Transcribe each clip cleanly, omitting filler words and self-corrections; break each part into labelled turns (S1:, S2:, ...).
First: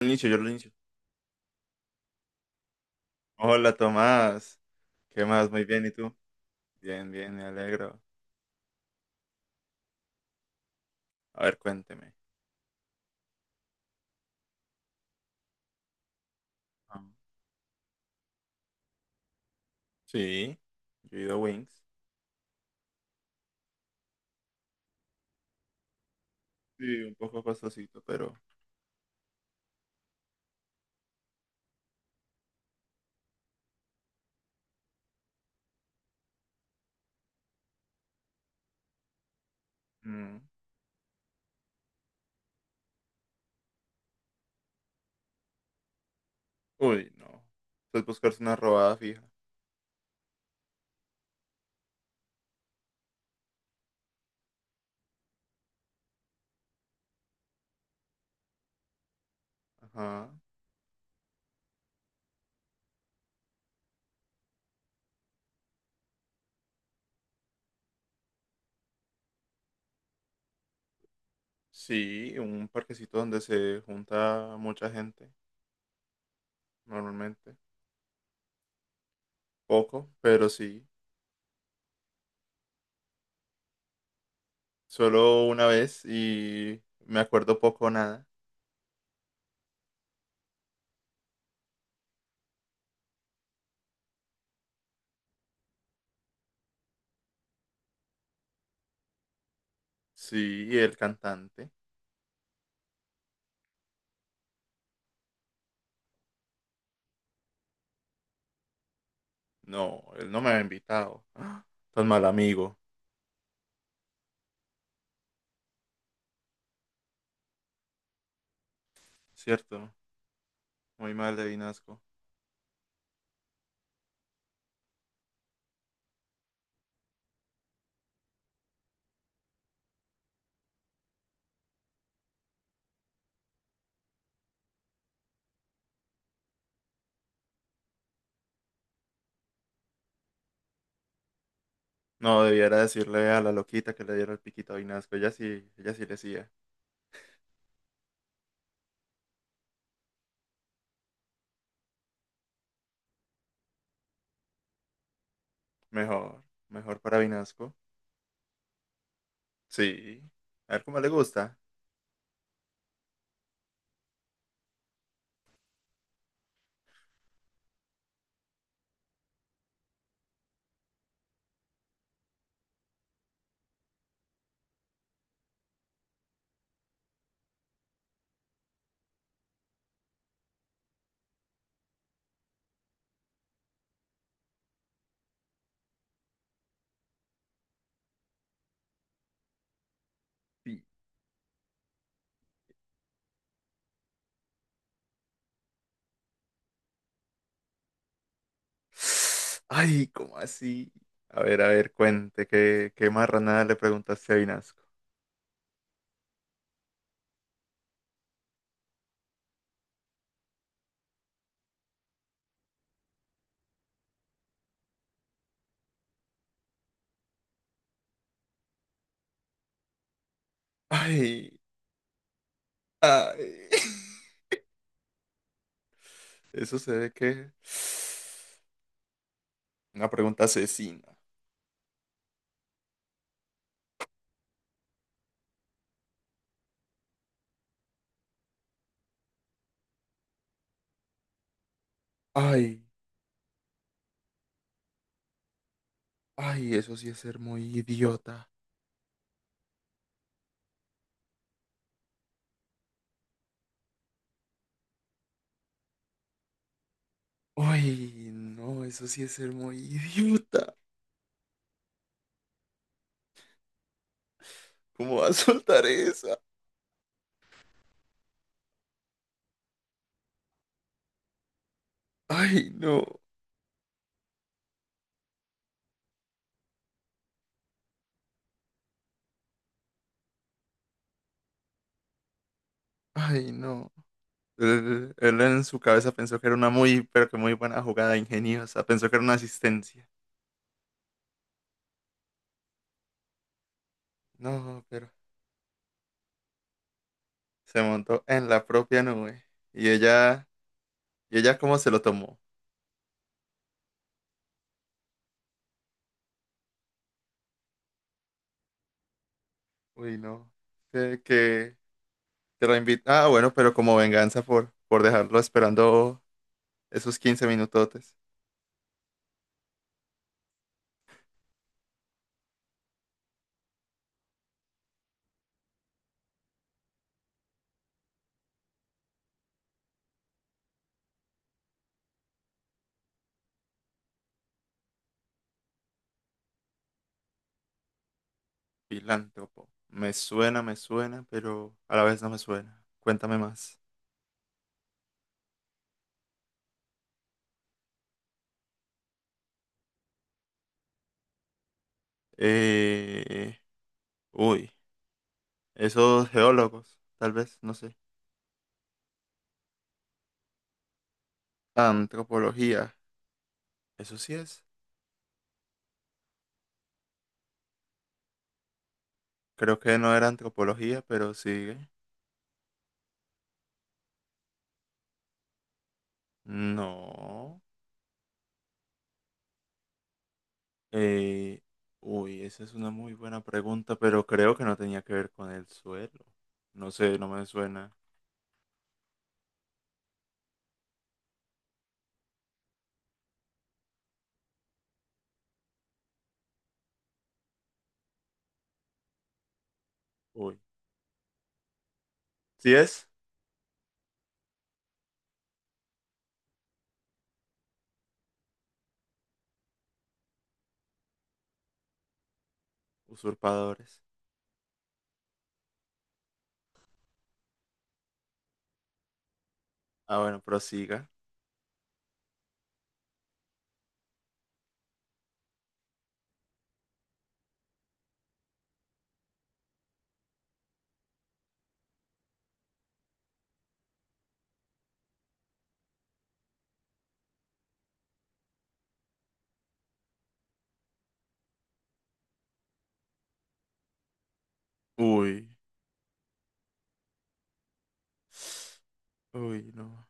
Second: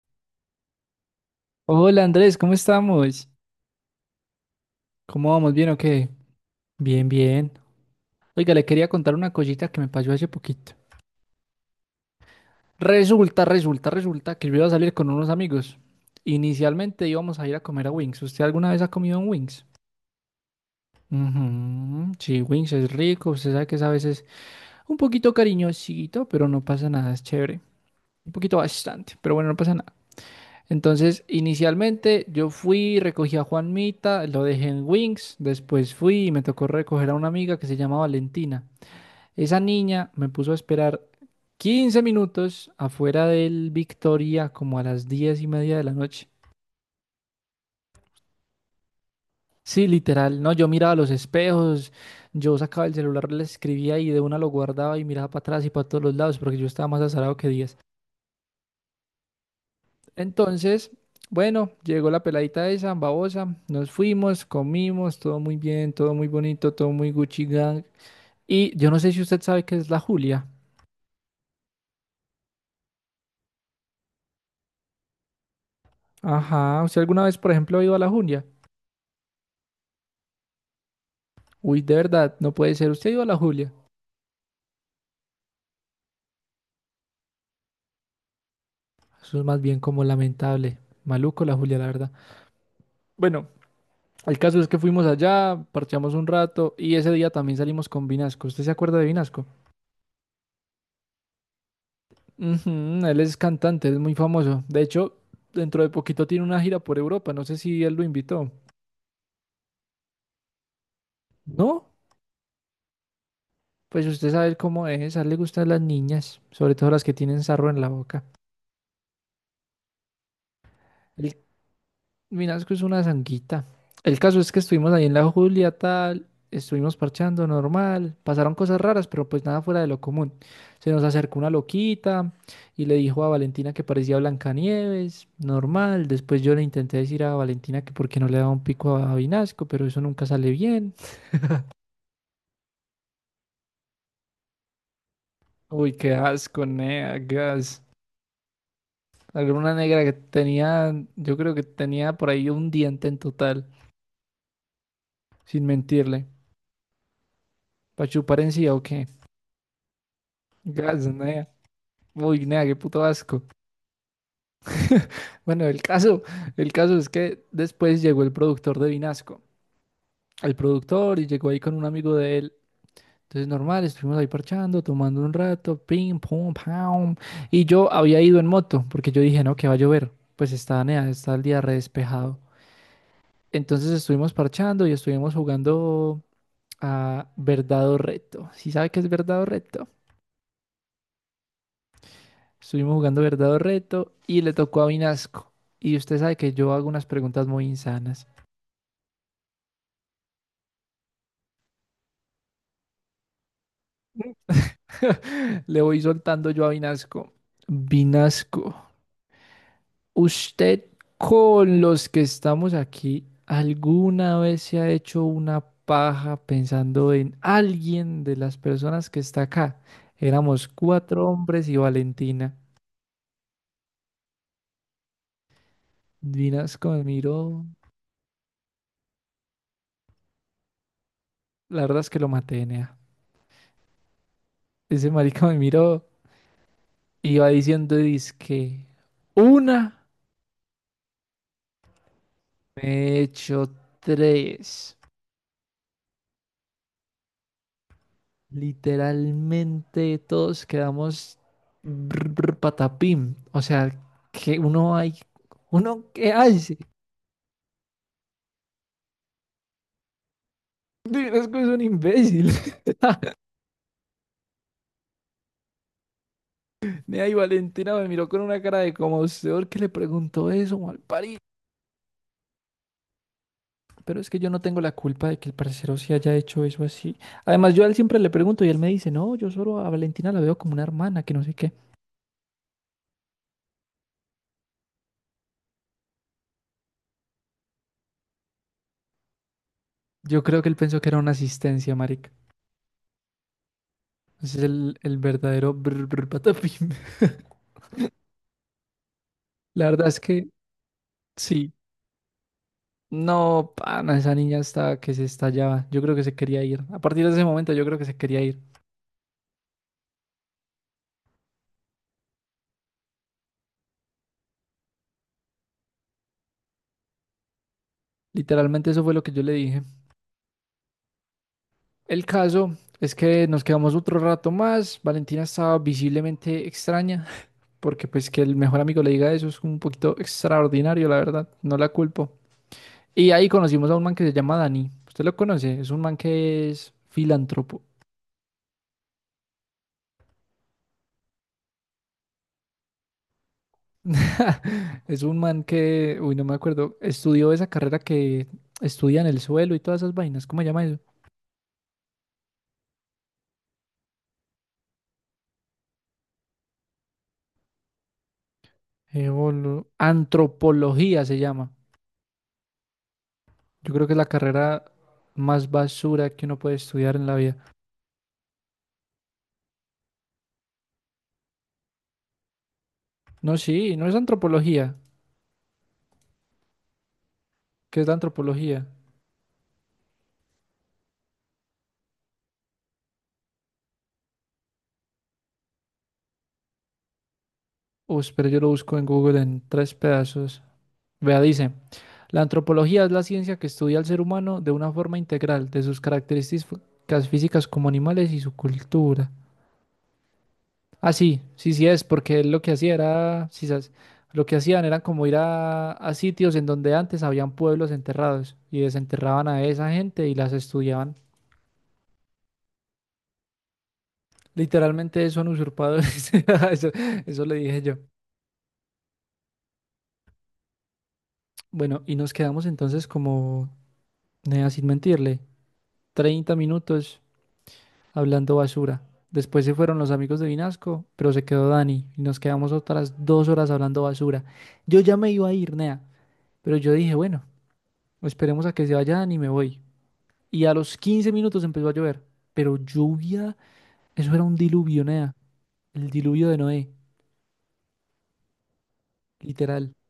S1: Inicio, yo lo inicio.
S2: Hola Andrés, ¿cómo estamos?
S1: Hola Tomás, ¿qué
S2: ¿Cómo
S1: más?
S2: vamos?
S1: Muy
S2: ¿Bien o
S1: bien, ¿y
S2: qué?
S1: tú?
S2: Bien,
S1: Bien, bien, me
S2: bien.
S1: alegro.
S2: Oiga, le quería contar una cosita que me pasó hace poquito.
S1: A ver, cuénteme.
S2: Resulta que yo iba a salir con unos amigos.
S1: Ah,
S2: Inicialmente íbamos a ir a comer a Wings. ¿Usted alguna vez ha comido en Wings?
S1: sí. Yo he ido a Wings.
S2: Ujú, sí, Wings es rico. Usted sabe que es a veces un poquito cariñosito, pero no pasa
S1: Sí,
S2: nada,
S1: un
S2: es
S1: poco
S2: chévere.
S1: costosito,
S2: Un
S1: pero
S2: poquito bastante, pero bueno, no pasa nada. Entonces, inicialmente yo fui, recogí a Juanmita, lo dejé en Wings, después fui y me tocó recoger a una amiga que se llama Valentina. Esa niña me
S1: mm,
S2: puso a esperar 15 minutos afuera del Victoria como a las 10:30 de la noche.
S1: uy, no. Pues buscarse una robada fija.
S2: Sí, literal, no, yo miraba los espejos, yo sacaba el celular, le escribía y de una lo guardaba y miraba para atrás y para todos los lados porque yo estaba más azarado que 10.
S1: Ajá.
S2: Entonces, bueno, llegó la peladita esa, babosa, nos fuimos, comimos, todo muy bien, todo muy bonito, todo muy Gucci Gang. Y yo no sé si usted sabe qué es la Julia.
S1: Sí, un parquecito donde se junta mucha gente,
S2: Ajá, ¿usted alguna vez, por
S1: normalmente.
S2: ejemplo, ha ido a la Julia?
S1: Poco, pero sí.
S2: Uy, de verdad, no puede ser, ¿usted ha ido a la Julia?
S1: Solo una vez y me acuerdo poco o nada.
S2: Eso es más bien como lamentable. Maluco la Julia, la verdad. Bueno, el caso es que fuimos allá, parchamos un rato y ese día también salimos con Vinasco. ¿Usted se acuerda de Vinasco?
S1: Sí, y el cantante.
S2: Ujú, él es cantante, es muy famoso. De hecho, dentro de poquito tiene una gira por Europa. No sé si él lo invitó.
S1: No, él no me había invitado. ¡Ah!
S2: ¿No?
S1: Tan mal amigo,
S2: Pues usted sabe cómo es. A él le gustan las niñas, sobre todo las que tienen sarro en la boca.
S1: ¿cierto? Muy mal
S2: Él
S1: de Vinasco.
S2: Vinasco es una zanguita. El caso es que estuvimos ahí en la Julia, tal, estuvimos parchando normal, pasaron cosas raras, pero pues nada fuera de lo común. Se nos acercó una loquita y le dijo a Valentina que parecía Blancanieves, normal. Después yo le intenté decir a Valentina que por qué no le daba un pico a Vinasco, pero eso nunca sale bien.
S1: No, debiera decirle a la loquita que le diera el piquito a Vinasco. Ella
S2: Uy,
S1: sí le
S2: qué
S1: decía.
S2: asco, nea, gas. Alguna negra que tenía, yo creo que tenía por ahí un diente en total, sin mentirle.
S1: Mejor, mejor para Vinasco.
S2: ¿Para chupar encía o qué?
S1: Sí. A ver cómo
S2: Gas,
S1: le
S2: nea.
S1: gusta.
S2: Uy, nada, qué puto asco. Bueno, el caso es que después llegó el productor de Vinasco, y llegó ahí con un amigo de él. Entonces, normal, estuvimos ahí parchando, tomando un rato, pim, pum, pam. Y yo había ido en moto, porque yo dije, no, que va a llover. Pues está, nea, está el día re despejado. Entonces, estuvimos parchando y estuvimos jugando a Verdad o Reto. ¿Sí sabe qué es Verdad o Reto?
S1: Sí.
S2: Estuvimos jugando Verdad o Reto y le tocó a Vinasco. Y usted sabe que yo hago unas preguntas muy insanas.
S1: Ay, ¿cómo así? A ver, cuente, ¿qué marranada le preguntaste a Vinasco?
S2: Le voy soltando yo a Vinasco. Vinasco, usted con los que estamos aquí, ¿alguna vez se ha hecho una paja pensando en alguien de las personas que está acá? Éramos cuatro
S1: Ay,
S2: hombres y Valentina.
S1: ay. Eso
S2: Vinasco
S1: se
S2: me
S1: ve que
S2: miró,
S1: una pregunta asesina.
S2: la verdad es que lo maté, nea. Ese marica me miró, iba diciendo dizque una,
S1: Ay,
S2: me he hecho tres.
S1: ay, eso sí es ser muy idiota.
S2: Literalmente todos quedamos brr, brr, patapim. O sea, que uno hay. ¿Uno qué hace?
S1: Ay, no, eso sí es ser muy idiota.
S2: Es que es un imbécil.
S1: ¿Cómo va a soltar esa?
S2: Nea y Valentina me miró con una cara de como usted que le preguntó eso, mal parido.
S1: Ay, no,
S2: Pero es que yo no tengo la culpa de que el parcero sí haya hecho eso así. Además, yo a él siempre le pregunto y él me dice, no, yo solo a Valentina la veo como una hermana, que no sé qué.
S1: ay, no. Él en su cabeza pensó que era una muy, pero que muy buena jugada ingeniosa. Pensó que era una asistencia.
S2: Yo creo que él pensó que era una asistencia, marica. Ese es
S1: No,
S2: el,
S1: pero
S2: el verdadero brr, brr, patapim.
S1: se montó en la propia nube. Y
S2: La verdad es que
S1: ella, ¿Y ella
S2: sí.
S1: cómo se lo tomó?
S2: No, pana, esa niña está que se estallaba. Yo creo que se quería ir. A partir de ese momento yo creo que se quería ir.
S1: Uy, no. Que te la invita. Ah, bueno, pero como venganza por, dejarlo esperando esos 15 minutotes.
S2: Literalmente eso fue lo que yo le dije. El caso es que nos quedamos otro rato más. Valentina estaba visiblemente extraña, porque pues que el mejor amigo le diga eso es un poquito extraordinario, la verdad. No la culpo. Y ahí conocimos a un man que se llama Dani. ¿Usted lo conoce? Es un man que es filántropo.
S1: Filántropo. Me suena, pero a la vez no me suena. Cuéntame más.
S2: Es un man que, uy, no me acuerdo, estudió esa carrera que estudia en el suelo y todas esas vainas. ¿Cómo se llama eso?
S1: Eh, uy, esos geólogos, tal vez, no sé.
S2: Antropología se llama.
S1: Antropología.
S2: Yo creo que es
S1: Eso
S2: la
S1: sí es.
S2: carrera más basura que uno puede estudiar en la vida.
S1: Creo que no era antropología, pero sigue.
S2: No, sí, no es antropología.
S1: No.
S2: ¿Qué es la antropología?
S1: Eh, uy, esa es una muy buena pregunta, pero creo que no tenía que ver con el suelo. No sé, no me suena.
S2: Uy, pero yo lo busco en Google en tres pedazos. Vea, dice, la antropología es la ciencia que estudia al ser humano de una forma integral, de sus características físicas como animales y su cultura.
S1: Uy.
S2: Ah, sí, sí, sí es, porque él lo que
S1: ¿Sí
S2: hacía
S1: es?
S2: era, sí, sabes, lo que hacían era como ir a sitios en donde antes habían pueblos enterrados y desenterraban a esa gente y las estudiaban.
S1: Usurpadores.
S2: Literalmente son usurpadores. Eso, eso le dije yo.
S1: Ah, bueno, prosiga.
S2: Bueno, y nos quedamos entonces como, nea, sin mentirle, 30 minutos hablando basura. Después se fueron los amigos de Vinasco, pero se quedó Dani y nos quedamos otras 2 horas hablando basura. Yo ya me iba a ir, nea, pero yo dije, bueno. Esperemos a que se vayan y me voy. Y a los 15 minutos empezó a llover, pero lluvia, eso era un diluvio, Nea,
S1: Uy.
S2: el diluvio de Noé,
S1: Uy,
S2: literal.
S1: no.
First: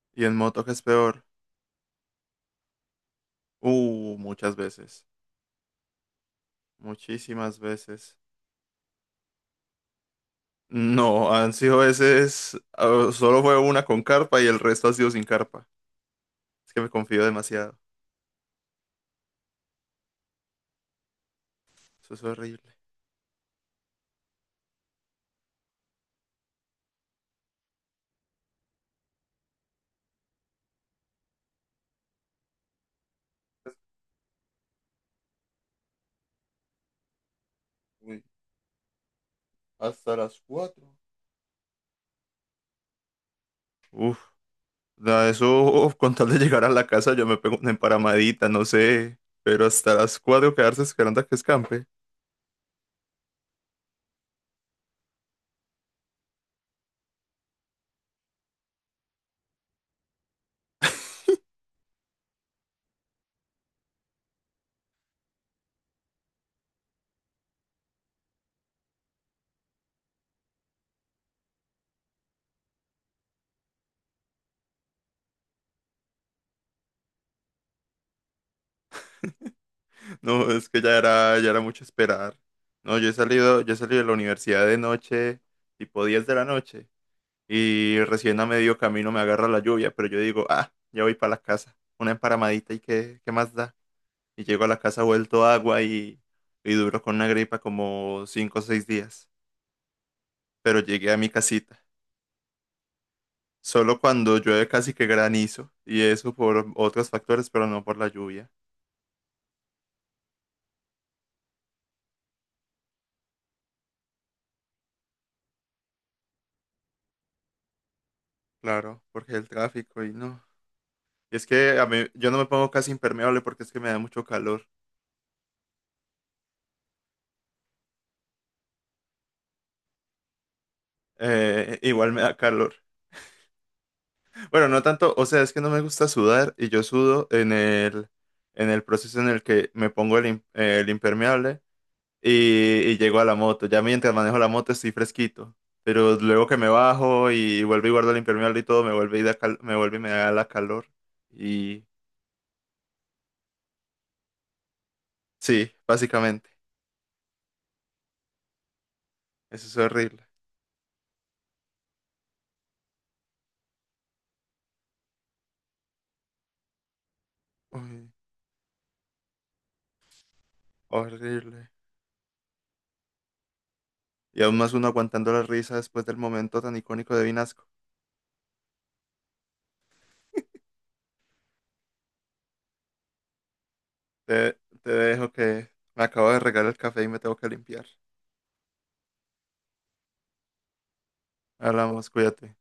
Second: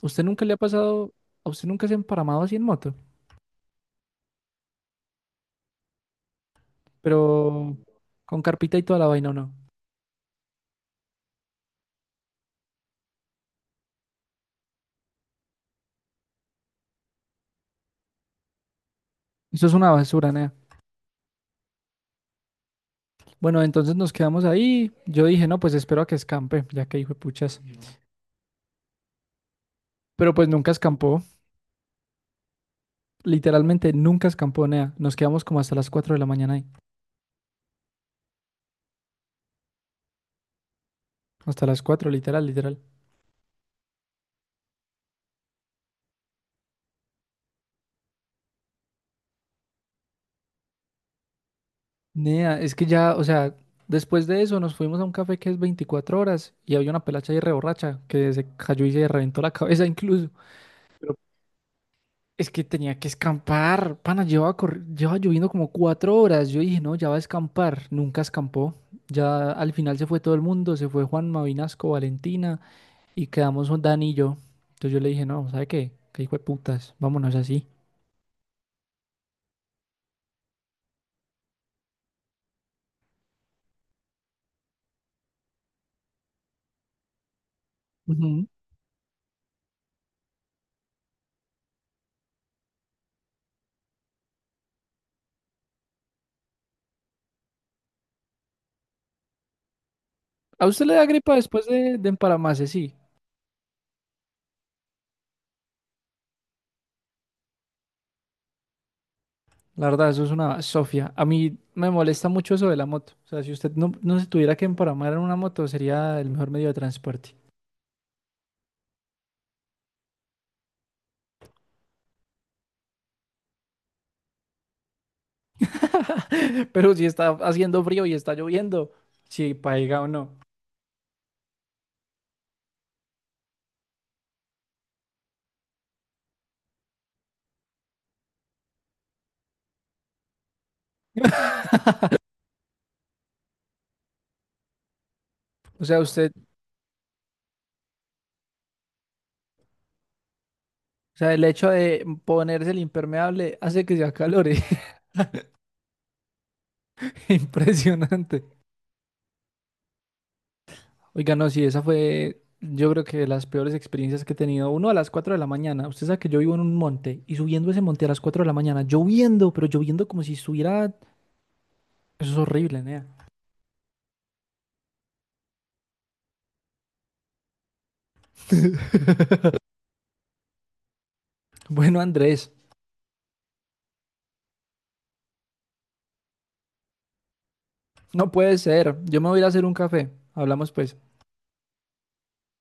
S2: ¿Usted
S1: Y en
S2: nunca le ha
S1: moto, ¿qué es
S2: pasado,
S1: peor?
S2: a usted nunca se ha emparamado así en moto?
S1: Muchas veces. Muchísimas
S2: Pero
S1: veces.
S2: con carpita y toda la vaina, ¿o no?
S1: No, han sido veces. Ah, solo fue una con carpa y el resto ha sido sin carpa. Es que me confío demasiado.
S2: Eso es una basura, Nea.
S1: Eso es horrible.
S2: Bueno, entonces nos quedamos ahí. Yo dije, no, pues espero a que escampe, ya que hijo de puchas. Pero pues nunca escampó, literalmente nunca escampó, Nea. Nos quedamos como hasta las 4 de la mañana ahí.
S1: Uy, hasta las cuatro.
S2: Hasta las 4 literal, literal.
S1: Uf, nada, eso, uf, con tal de llegar a la casa, yo me pego una emparamadita, no sé. Pero hasta las 4 quedarse esperando a que escampe.
S2: Nea, es que ya, o sea, después de eso nos fuimos a un café que es 24 horas y había una pelacha ahí reborracha que se cayó y se reventó la cabeza incluso. Pero es que tenía que escampar, pana, llevaba lloviendo como 4 horas. Yo dije, no, ya va a escampar. Nunca escampó. Ya al final se fue todo el mundo, se fue Juan Mavinasco, Valentina y quedamos Dani y yo. Entonces yo le dije, no, ¿sabe qué? Qué hijo de putas, vámonos así.
S1: No, es que ya era mucho esperar. No, yo he salido de la universidad de noche, tipo 10 de la noche. Y recién a
S2: Ujú.
S1: medio camino me agarra la lluvia, pero yo digo, ah, ya voy para la casa. Una emparamadita y qué más da. Y llego a la casa vuelto agua y duro con una gripa como 5 o 6 días.
S2: ¿A
S1: Pero
S2: usted le da
S1: llegué a mi
S2: gripa después
S1: casita.
S2: de empalamarse? Sí.
S1: Solo cuando llueve casi que granizo. Y eso por otros factores, pero no por la lluvia.
S2: La verdad, eso es una sofia. A mí me molesta mucho eso de la moto. O sea, si usted no se tuviera que emparamar en una moto, sería el mejor medio de transporte.
S1: Claro, porque el tráfico y no. Y es que a mí, yo no me pongo casi impermeable porque es que me da mucho calor.
S2: Pero si está haciendo frío y está lloviendo, si paiga o no.
S1: Igual me da calor. Bueno, no tanto, o sea, es que no me gusta sudar y yo sudo en el proceso en el que me pongo el impermeable y llego a la moto. Ya mientras manejo la moto estoy fresquito,
S2: O sea,
S1: pero luego que me bajo y vuelvo y guardo el impermeable y todo, me vuelve y me vuelve y me da la calor.
S2: el hecho
S1: Y
S2: de ponerse el impermeable hace que se acalore.
S1: sí, básicamente,
S2: Impresionante.
S1: eso es horrible.
S2: Oiga, no, sí, esa fue, yo creo que las peores experiencias que he tenido. Uno a las 4 de la mañana. Usted sabe que yo vivo en un monte y subiendo ese monte a
S1: Uy,
S2: las 4 de la mañana, lloviendo, pero lloviendo como si estuviera.
S1: horrible.
S2: Eso es horrible, Nea.
S1: Y aún más uno aguantando la risa después del momento tan icónico de Vinasco.
S2: Bueno, Andrés,
S1: Te dejo que me acabo de regar el café y me tengo que limpiar.
S2: no puede ser. Yo me voy a ir a hacer un café. Hablamos pues.
S1: Hablamos, cuídate.